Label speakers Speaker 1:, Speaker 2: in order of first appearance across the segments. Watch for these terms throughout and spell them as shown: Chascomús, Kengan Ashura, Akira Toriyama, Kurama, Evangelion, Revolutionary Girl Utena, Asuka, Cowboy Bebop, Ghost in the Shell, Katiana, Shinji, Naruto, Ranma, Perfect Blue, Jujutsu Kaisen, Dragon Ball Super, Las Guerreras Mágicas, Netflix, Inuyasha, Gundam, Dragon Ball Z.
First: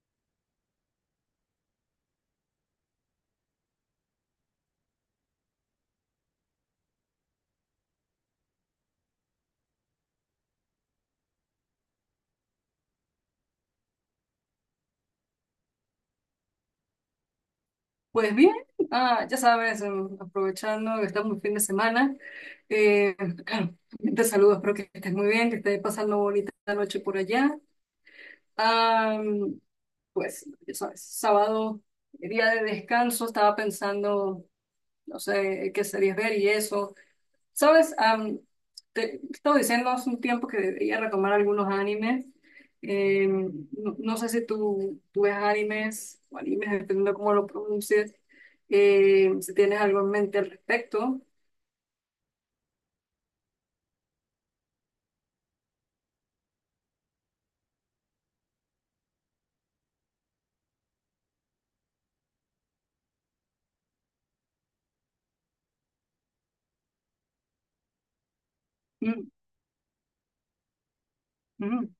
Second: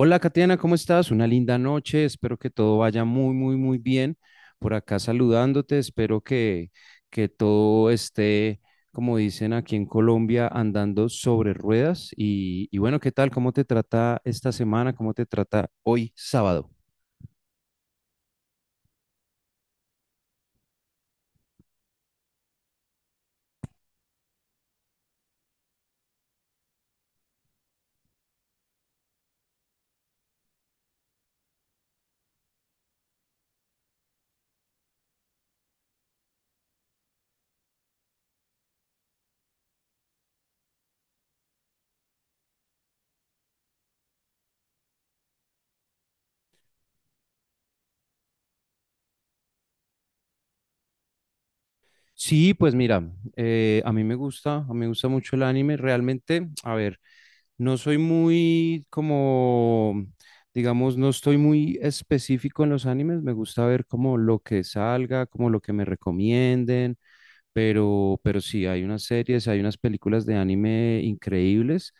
Speaker 1: Hola, Katiana, ¿cómo estás? Una linda noche, espero que todo vaya muy, muy, muy bien. Por acá saludándote, espero que todo esté, como dicen aquí en Colombia, andando sobre ruedas. Y bueno, ¿qué tal? ¿Cómo te trata esta semana? ¿Cómo te trata hoy, sábado?
Speaker 2: Pues bien, aprovechando que estamos en fin de semana, eh, te saludo, espero que estés muy bien, que estés pasando bonita noche por allá. Am, pues, ya sabes, sábado, día de descanso, estaba pensando, no sé, qué series ver y eso. Sabes. Te estaba diciendo hace un tiempo que debería retomar algunos animes. No sé si tú ves animes o animes, dependiendo de cómo lo pronuncies. Si tienes algo en mente al respecto.
Speaker 1: Sí, pues mira, a mí me gusta, a mí me gusta mucho el anime. Realmente, a ver. No soy muy como, digamos, no estoy muy específico en los animes. Me gusta ver como lo que salga, como lo que me recomienden. Pero sí, hay unas
Speaker 2: Mm.
Speaker 1: series, hay unas películas de anime
Speaker 2: Mm.
Speaker 1: increíbles.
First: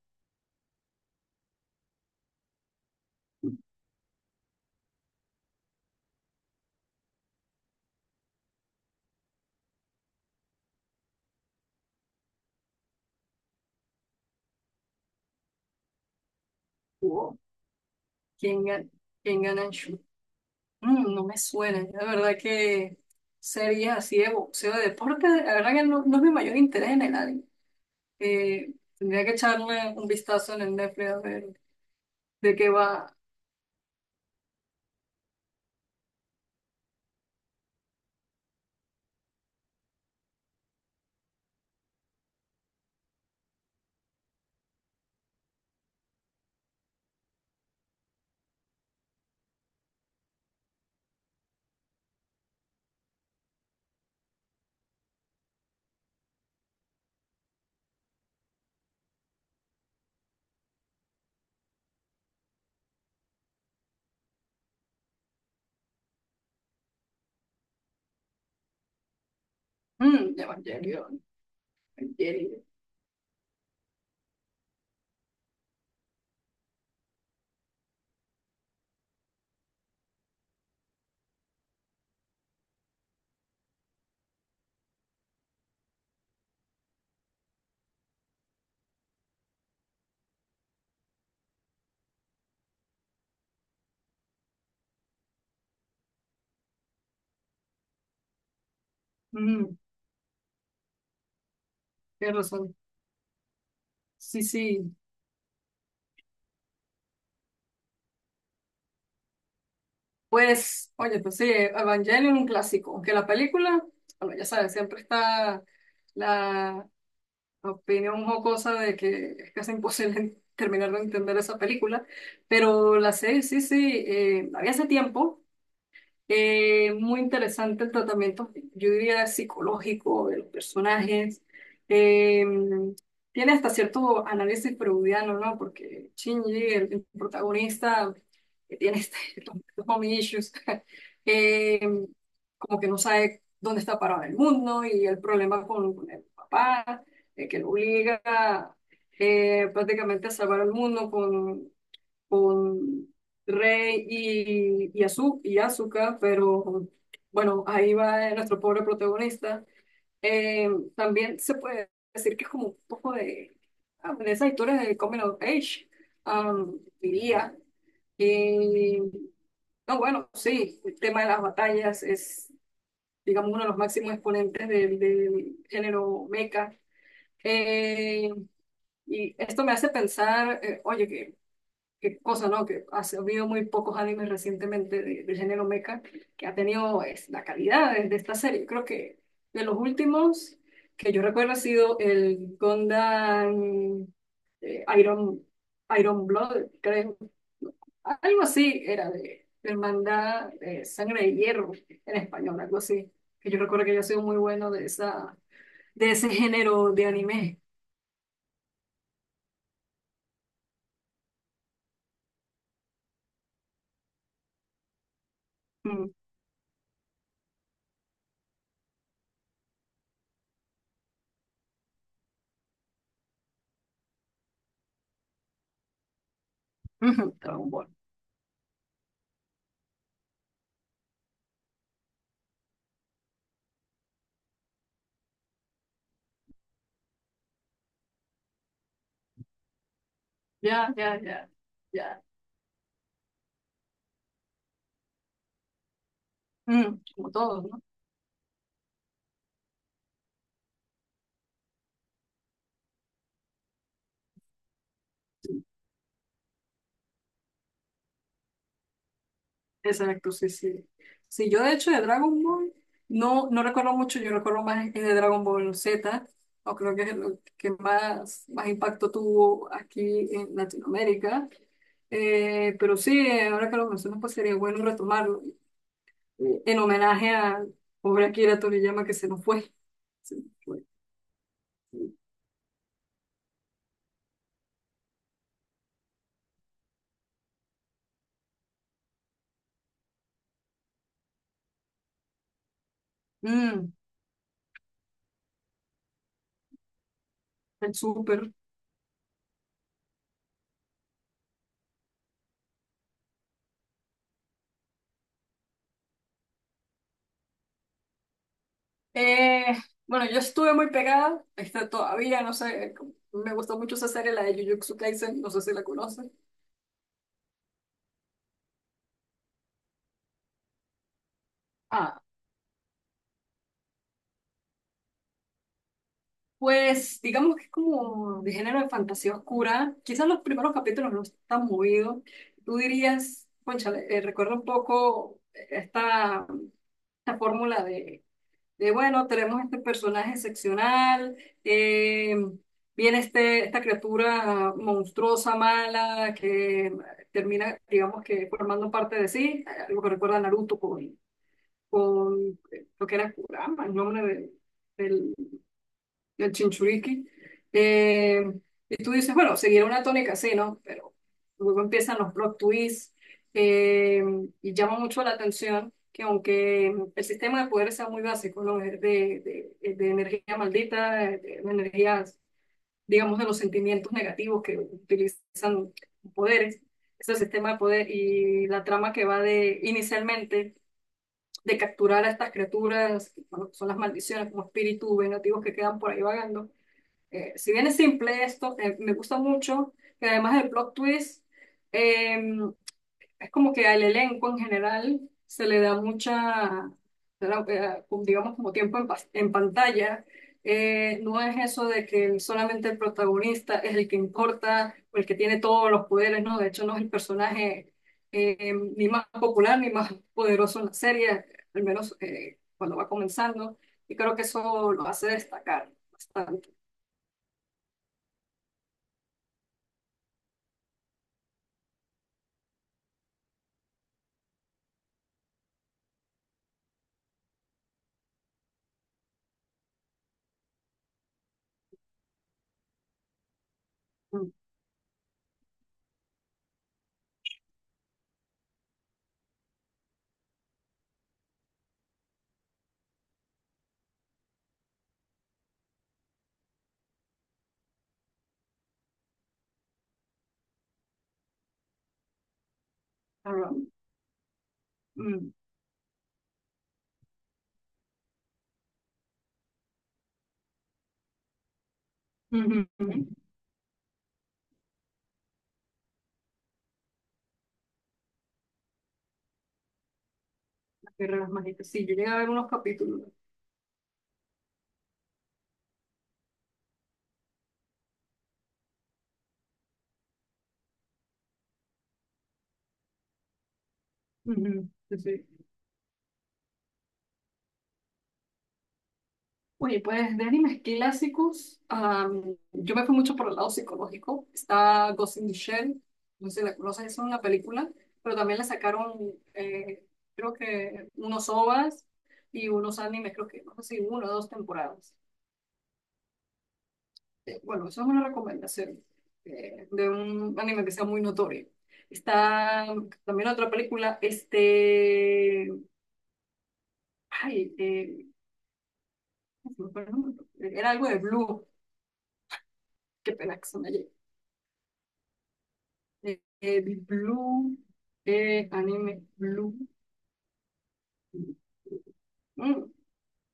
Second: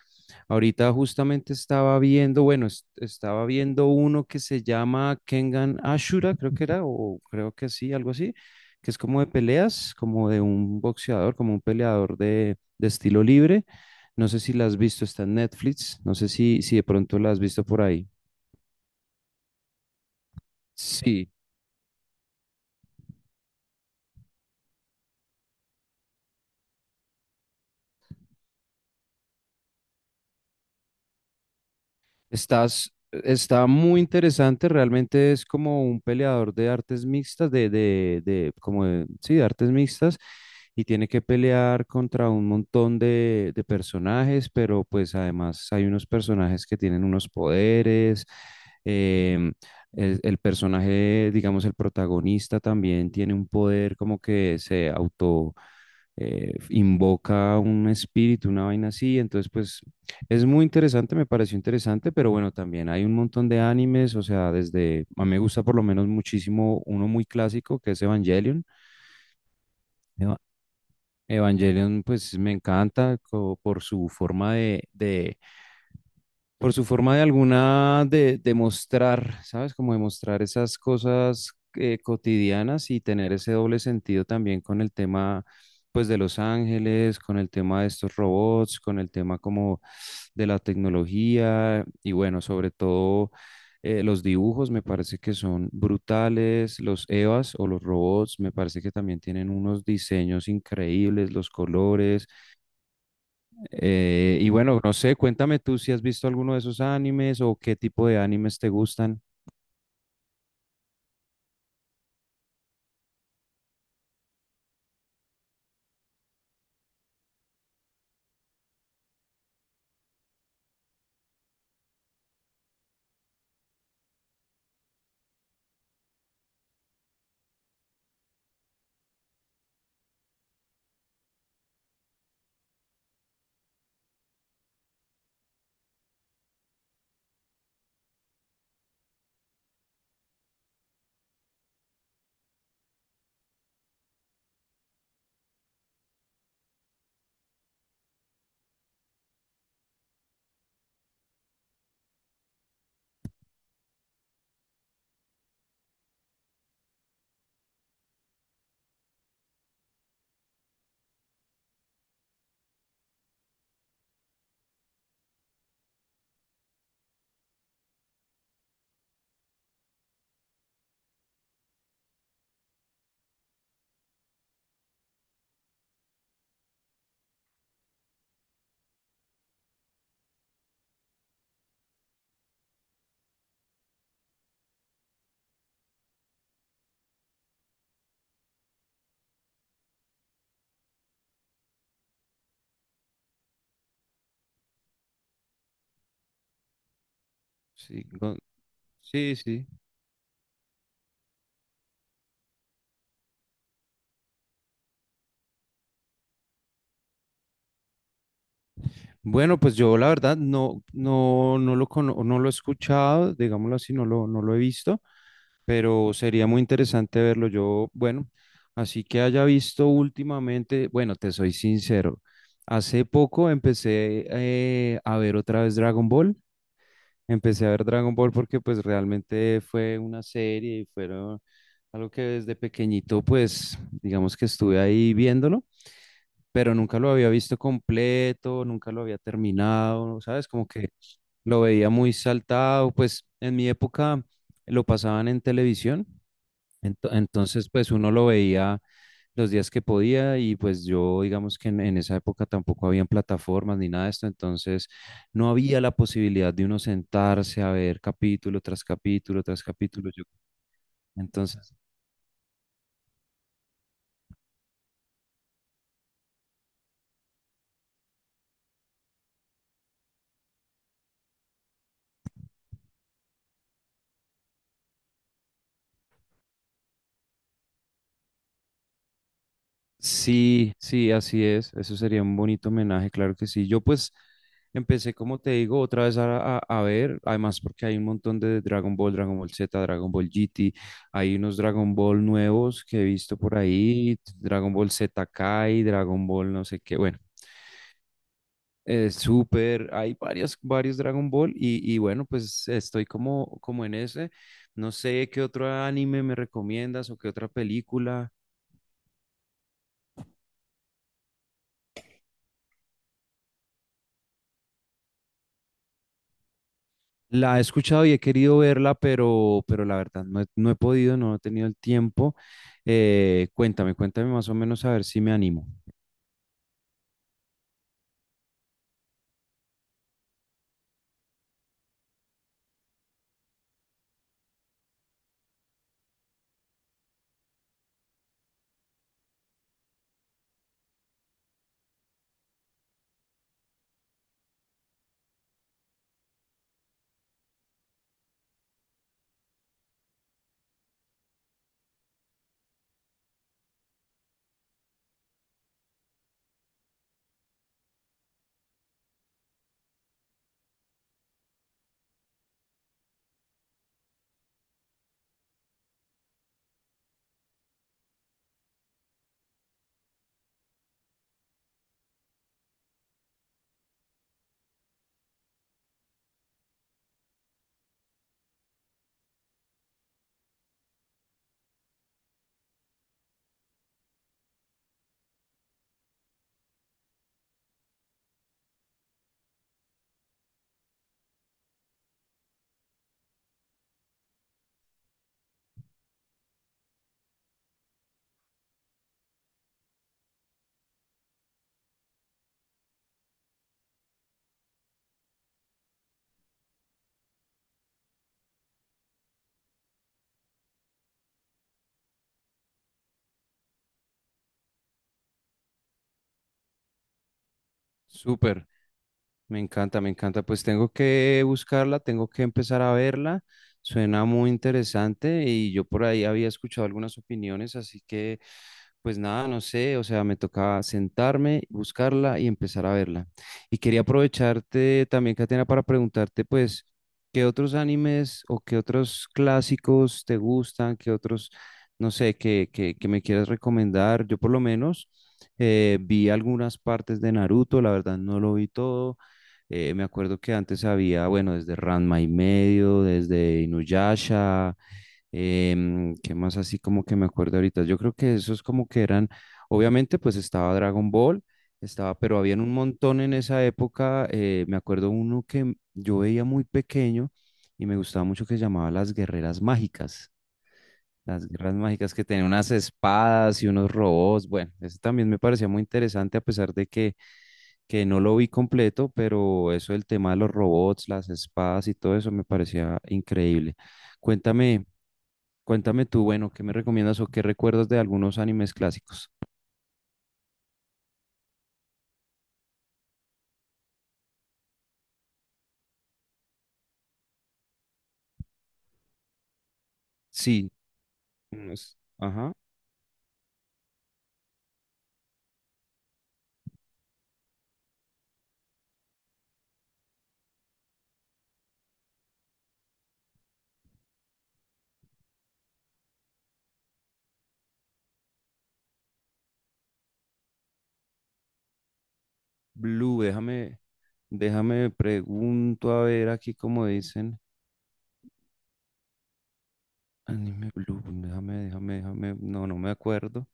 Speaker 1: Ahorita justamente estaba viendo, bueno, estaba viendo uno que se llama Kengan Ashura, creo que era, o creo que sí, algo así, que es como de peleas, como de un boxeador, como un peleador de estilo libre. No sé si la has visto, está en Netflix, no sé si de pronto la
Speaker 2: Wow.
Speaker 1: has visto por ahí.
Speaker 2: ¿Quién gana? ¿Quién gana en shoot? Mm, no
Speaker 1: Sí.
Speaker 2: me suena. La verdad que sería así de boxeo, de deporte. La verdad que no, no es mi mayor interés en el anime. Tendría que echarle un vistazo en el Netflix a ver de qué
Speaker 1: Estás,
Speaker 2: va.
Speaker 1: está muy interesante, realmente es como un peleador de artes mixtas, sí, de artes mixtas, y tiene que pelear contra un montón de personajes, pero pues además hay unos personajes que tienen unos poderes, em, el personaje, digamos, el protagonista también tiene un poder como que invoca un espíritu, una vaina así, entonces pues es muy interesante, me pareció interesante, pero bueno, también hay un montón de animes, o sea, desde, a mí me gusta por lo menos muchísimo uno muy clásico que es Evangelion.
Speaker 2: Mm,
Speaker 1: Eva-
Speaker 2: Evangelio.
Speaker 1: Evangelion, pues me
Speaker 2: Evangelio.
Speaker 1: encanta por su forma de por su forma de alguna de mostrar, ¿sabes? Como demostrar esas cosas cotidianas y tener ese doble sentido también con el tema, pues, de los ángeles, con el tema de estos robots, con el tema como de la tecnología y bueno, sobre todo los dibujos me parece que son brutales, los EVAs o los robots me parece que también tienen
Speaker 2: Mm,
Speaker 1: unos diseños increíbles, los colores,
Speaker 2: tienes razón. Sí,
Speaker 1: y bueno, no
Speaker 2: sí.
Speaker 1: sé, cuéntame tú si has visto alguno de esos animes o qué tipo de animes te gustan.
Speaker 2: Pues, oye, pues sí, Evangelion un clásico. Aunque la película, bueno, ya sabes, siempre está la opinión jocosa de que es casi imposible terminar de entender esa película. Pero la serie, sí, sí, la vi hace tiempo. Muy interesante el tratamiento, yo diría, psicológico de los personajes. Eh, Tiene hasta cierto análisis freudiano, ¿no? Porque Shinji, el protagonista, que tiene este, los mommy issues, eh, como que no sabe dónde está parado el mundo y el problema con el papá, que lo obliga prácticamente a salvar el mundo con Rey y, Asuka, pero bueno, ahí va nuestro pobre protagonista. Eh, También se puede decir que es como un poco de, de esas historias de Coming of Age, diría. Y, no, bueno, sí, el tema de las batallas es, digamos, uno de los máximos exponentes del, del género mecha. Eh, y esto me hace pensar, oye, que qué cosa, ¿no? Que ha habido muy pocos animes recientemente del género mecha que ha tenido es, la calidad de esta serie. Creo que de los últimos que yo recuerdo ha sido el Gundam eh, Iron, Iron Blood, creo.
Speaker 1: Sí, go-
Speaker 2: Algo así era
Speaker 1: sí, sí.
Speaker 2: de Hermandad de Sangre de Hierro en español, algo así. Que yo recuerdo que yo he sido muy bueno de esa, de ese género de anime.
Speaker 1: Bueno, pues yo la verdad no lo no lo he escuchado, digámoslo así, no lo he visto,
Speaker 2: Mm.
Speaker 1: pero sería muy interesante verlo. Yo, bueno, así que haya visto últimamente, bueno, te soy sincero, hace poco empecé a ver otra vez Dragon Ball.
Speaker 2: Ujú,
Speaker 1: Empecé
Speaker 2: Dragon
Speaker 1: a ver
Speaker 2: Ball.
Speaker 1: Dragon Ball porque pues realmente fue una serie y fueron algo que desde pequeñito pues digamos que estuve ahí viéndolo, pero nunca lo había visto completo, nunca lo había terminado, ¿sabes? Como que
Speaker 2: Ya, ya, ya,
Speaker 1: lo veía muy
Speaker 2: ya.
Speaker 1: saltado, pues en mi época lo pasaban en televisión.
Speaker 2: Mm, como todos,
Speaker 1: Entonces,
Speaker 2: ¿no?
Speaker 1: pues uno lo veía los días que podía y pues yo, digamos en esa época tampoco habían plataformas ni nada de esto, entonces no había la posibilidad de uno sentarse a ver capítulo tras capítulo tras capítulo. Yo,
Speaker 2: Exacto, sí, sí. Sí, yo de
Speaker 1: entonces
Speaker 2: hecho de Dragon Ball no, no recuerdo mucho, yo recuerdo más el de Dragon Ball Z, o creo que es lo que más, más impacto tuvo aquí en Latinoamérica. Pero sí, ahora que lo mencionas, pues sería bueno retomarlo en homenaje a pobre Akira Toriyama que se nos fue. Se nos
Speaker 1: sí,
Speaker 2: fue.
Speaker 1: sí, así es. Eso sería un bonito homenaje, claro que sí. Yo pues empecé, como te digo, otra vez a ver, además porque hay un montón de Dragon Ball, Dragon Ball Z, Dragon Ball GT, hay unos Dragon Ball nuevos que he visto por
Speaker 2: Mm,
Speaker 1: ahí, Dragon Ball Z Kai, Dragon Ball no sé qué, bueno,
Speaker 2: el súper.
Speaker 1: Super, hay varios, varios Dragon Ball y bueno, pues estoy como, como en ese. No sé qué otro anime me recomiendas o qué otra película.
Speaker 2: Eh, bueno, yo estuve muy pegada, está todavía, no sé, me gustó mucho esa serie, la de Jujutsu Kaisen, no sé si la conocen.
Speaker 1: La he escuchado y he querido verla, pero la verdad no he podido, no he tenido el
Speaker 2: Ah,
Speaker 1: tiempo. Cuéntame, cuéntame más o menos a ver si me animo.
Speaker 2: pues digamos que es como de género de fantasía oscura. Quizás los primeros capítulos no están movidos. Tú dirías, cónchale, recuerda un poco esta, esta fórmula de bueno, tenemos este personaje excepcional, eh, viene este, esta criatura monstruosa, mala, que termina, digamos que formando parte de sí, algo que recuerda a Naruto con lo que era Kurama, el nombre de- del, el chinchuriki. Eh, y tú dices, bueno, seguirá una tónica así, ¿no? Pero luego empiezan los plot twists eh, y llama mucho la atención que aunque el sistema de poderes sea muy básico, ¿no? Es de energía maldita, de energías, digamos, de los sentimientos negativos que utilizan poderes, es el sistema de poder y la trama que va de inicialmente de capturar a estas criaturas, bueno, son las maldiciones como espíritus vengativos que quedan por ahí vagando, si bien es simple esto, me gusta mucho que además del plot twist, eh, es como que al elenco en general se le da mucha, se le da, como digamos, como tiempo en, en pantalla. No es eso de que solamente el protagonista es el que importa o el que tiene todos los poderes, ¿no? De hecho, no es el personaje ni más popular ni más poderoso en la serie, al menos cuando va comenzando. Y creo que eso lo hace destacar bastante.
Speaker 1: Súper. Me encanta, me encanta. Pues tengo que buscarla, tengo que empezar a verla. Suena muy interesante y yo por ahí había escuchado algunas opiniones, así que pues nada, no sé, o sea, me tocaba sentarme, buscarla y empezar a verla. Y quería aprovecharte también, Catena, para preguntarte pues qué otros animes o qué otros clásicos te gustan, qué otros, no sé, que me quieras recomendar. Yo por lo menos vi algunas partes de Naruto, la verdad no lo vi todo. Me acuerdo que antes había, bueno, desde Ranma y medio, desde
Speaker 2: Ah.
Speaker 1: Inuyasha.
Speaker 2: Mm.
Speaker 1: Em, ¿qué más así como que me acuerdo ahorita? Yo creo que esos como que eran, obviamente pues estaba Dragon Ball, estaba, pero habían un
Speaker 2: Ujú, ujú.
Speaker 1: montón en esa época, me acuerdo uno que yo veía muy pequeño y me gustaba mucho que se llamaba Las Guerreras Mágicas.
Speaker 2: La Guerra de
Speaker 1: Las
Speaker 2: las
Speaker 1: guerras
Speaker 2: Magitas. Sí,
Speaker 1: mágicas
Speaker 2: yo
Speaker 1: que
Speaker 2: llegué a
Speaker 1: tenían
Speaker 2: ver unos
Speaker 1: unas
Speaker 2: capítulos.
Speaker 1: espadas y unos robots. Bueno, eso también me parecía muy interesante a pesar de que no lo vi completo, pero eso, el tema de los robots, las espadas y todo eso me parecía increíble. Cuéntame,
Speaker 2: Ujú, sí, sí.
Speaker 1: cuéntame tú, bueno, ¿qué me recomiendas o qué recuerdas de algunos animes clásicos?
Speaker 2: Oye, pues de animes clásicos, yo me fui mucho por el lado psicológico. Está Ghost in the Shell, no sé si la conoces, es una película, pero también le sacaron, creo
Speaker 1: Sí,
Speaker 2: que unos
Speaker 1: unos,
Speaker 2: OVAs
Speaker 1: ajá.
Speaker 2: y unos animes, creo que, no sé si uno o dos temporadas. Bueno, eso es una recomendación de un anime que sea muy notorio. Está también otra película, este, ay, era algo de Blue.
Speaker 1: Blue,
Speaker 2: Qué pena que se me haya-
Speaker 1: déjame pregunto a ver aquí cómo dicen.
Speaker 2: Blue, anime, Blue.
Speaker 1: Anime Blue, déjame. No me
Speaker 2: Mm,
Speaker 1: acuerdo,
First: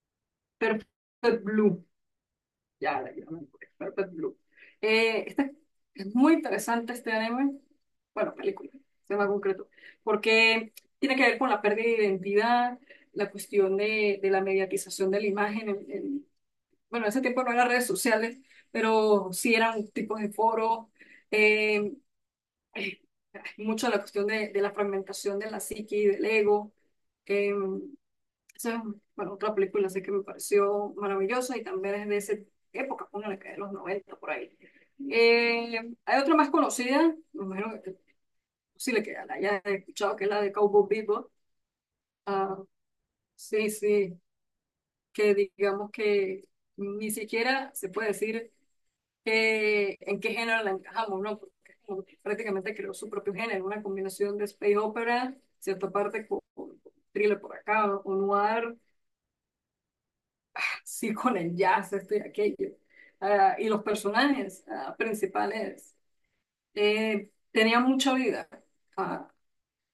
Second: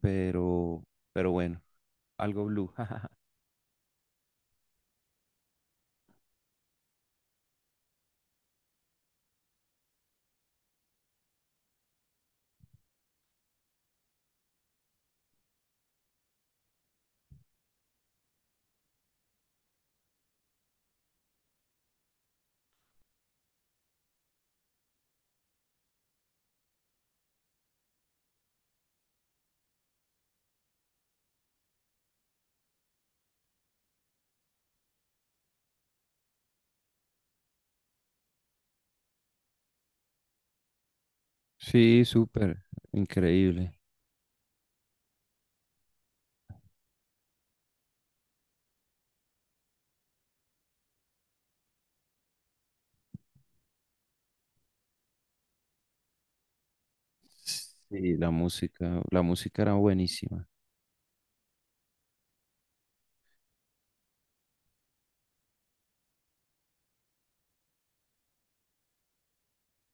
Speaker 1: pero, pero
Speaker 2: Perfect
Speaker 1: bueno,
Speaker 2: Blue.
Speaker 1: algo Blue.
Speaker 2: Ya, la ya me acuerdo, Perfect Blue. Eh, este- es muy interesante este anime, bueno, película, se llama concreto, porque tiene que ver con la pérdida de identidad, la cuestión de la mediatización de la imagen en bueno, ese tiempo no eran redes sociales, pero sí eran tipos de foros, eh, eh, mucho la cuestión de la fragmentación de la psique y del ego. eh, Esa es, bueno, otra película así que me pareció maravillosa y también es de esa época, póngale que de los 90 por ahí. Eh, Hay otra más conocida, me imagino que es posible que la hayas escuchado, que es la de Cowboy Bebop.
Speaker 1: Sí,
Speaker 2: Ah,
Speaker 1: súper,
Speaker 2: sí,
Speaker 1: increíble.
Speaker 2: sí, que digamos que ni siquiera se puede decir que- en qué género la encajamos, ¿no? Porque prácticamente creó su propio género, una combinación de space opera, cierta parte con thriller por acá, o
Speaker 1: Sí,
Speaker 2: noir,
Speaker 1: la música era buenísima.
Speaker 2: sí con el jazz, esto y aquello. Ah, y los personajes principales tenían mucha vida. Ah,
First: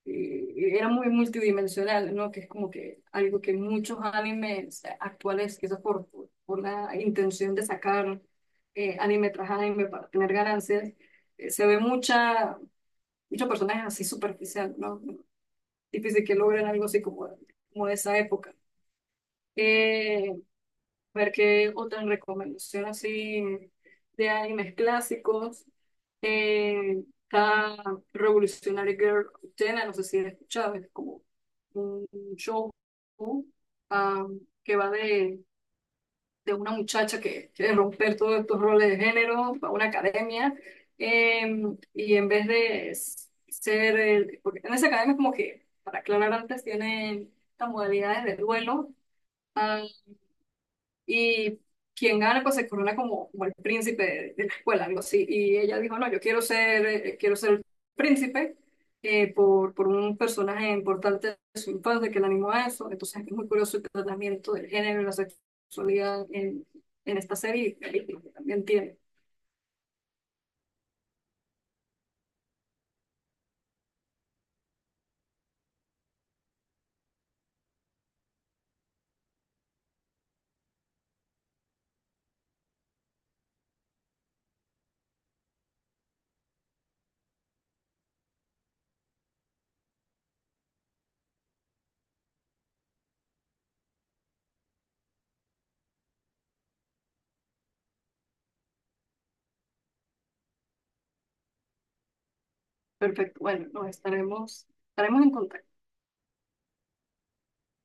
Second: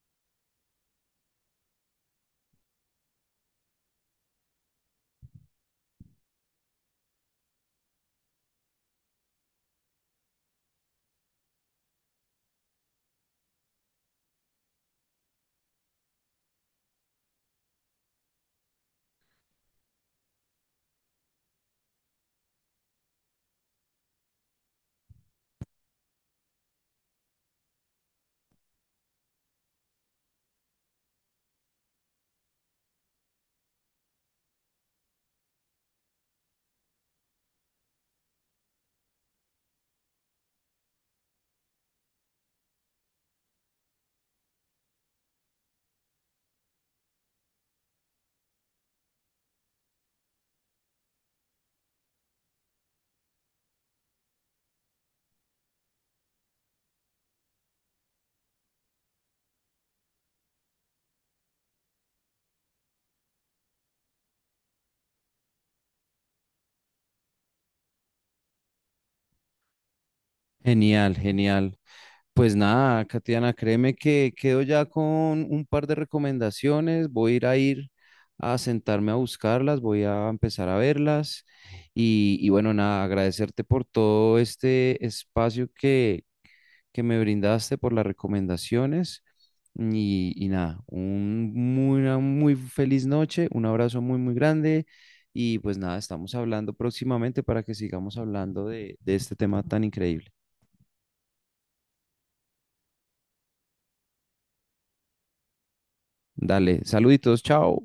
Speaker 2: Era muy multidimensional, ¿no? Que es como que algo que muchos animes actuales, quizás por la intención de sacar anime tras anime para tener ganancias, se ve mucha, muchos personajes así superficial, ¿no? Difícil que logren algo así como, como de esa época. Eh, Ver qué otra recomendación así de animes clásicos. Está Revolutionary Girl Utena, no sé si la has escuchado, es como un show ah, que va de una muchacha que quiere romper todos estos roles de género, va a una academia, eh, y en vez ser, porque en esa academia es como que, para aclarar antes, tienen estas modalidades de duelo, ah, y quien gana, pues se corona como, como el príncipe de la escuela, algo así. Y ella dijo, no, yo quiero ser el príncipe por un personaje importante de su infancia que le animó a eso. Entonces es muy curioso el tratamiento del género y la sexualidad en esta serie y película que también tiene.
Speaker 1: Genial, genial. Pues nada, Katiana, créeme que quedo ya con un par de recomendaciones. Voy a ir a ir a sentarme a buscarlas, voy a empezar a verlas. Y bueno, nada, agradecerte por todo este espacio que me brindaste, por las recomendaciones. Y nada, una muy feliz noche, un abrazo muy, muy grande. Y pues nada, estamos hablando próximamente para que sigamos hablando de este tema tan increíble.
Speaker 2: Perfecto, bueno, nos estaremos, estaremos en contacto.
Speaker 1: Dale, saluditos, chao.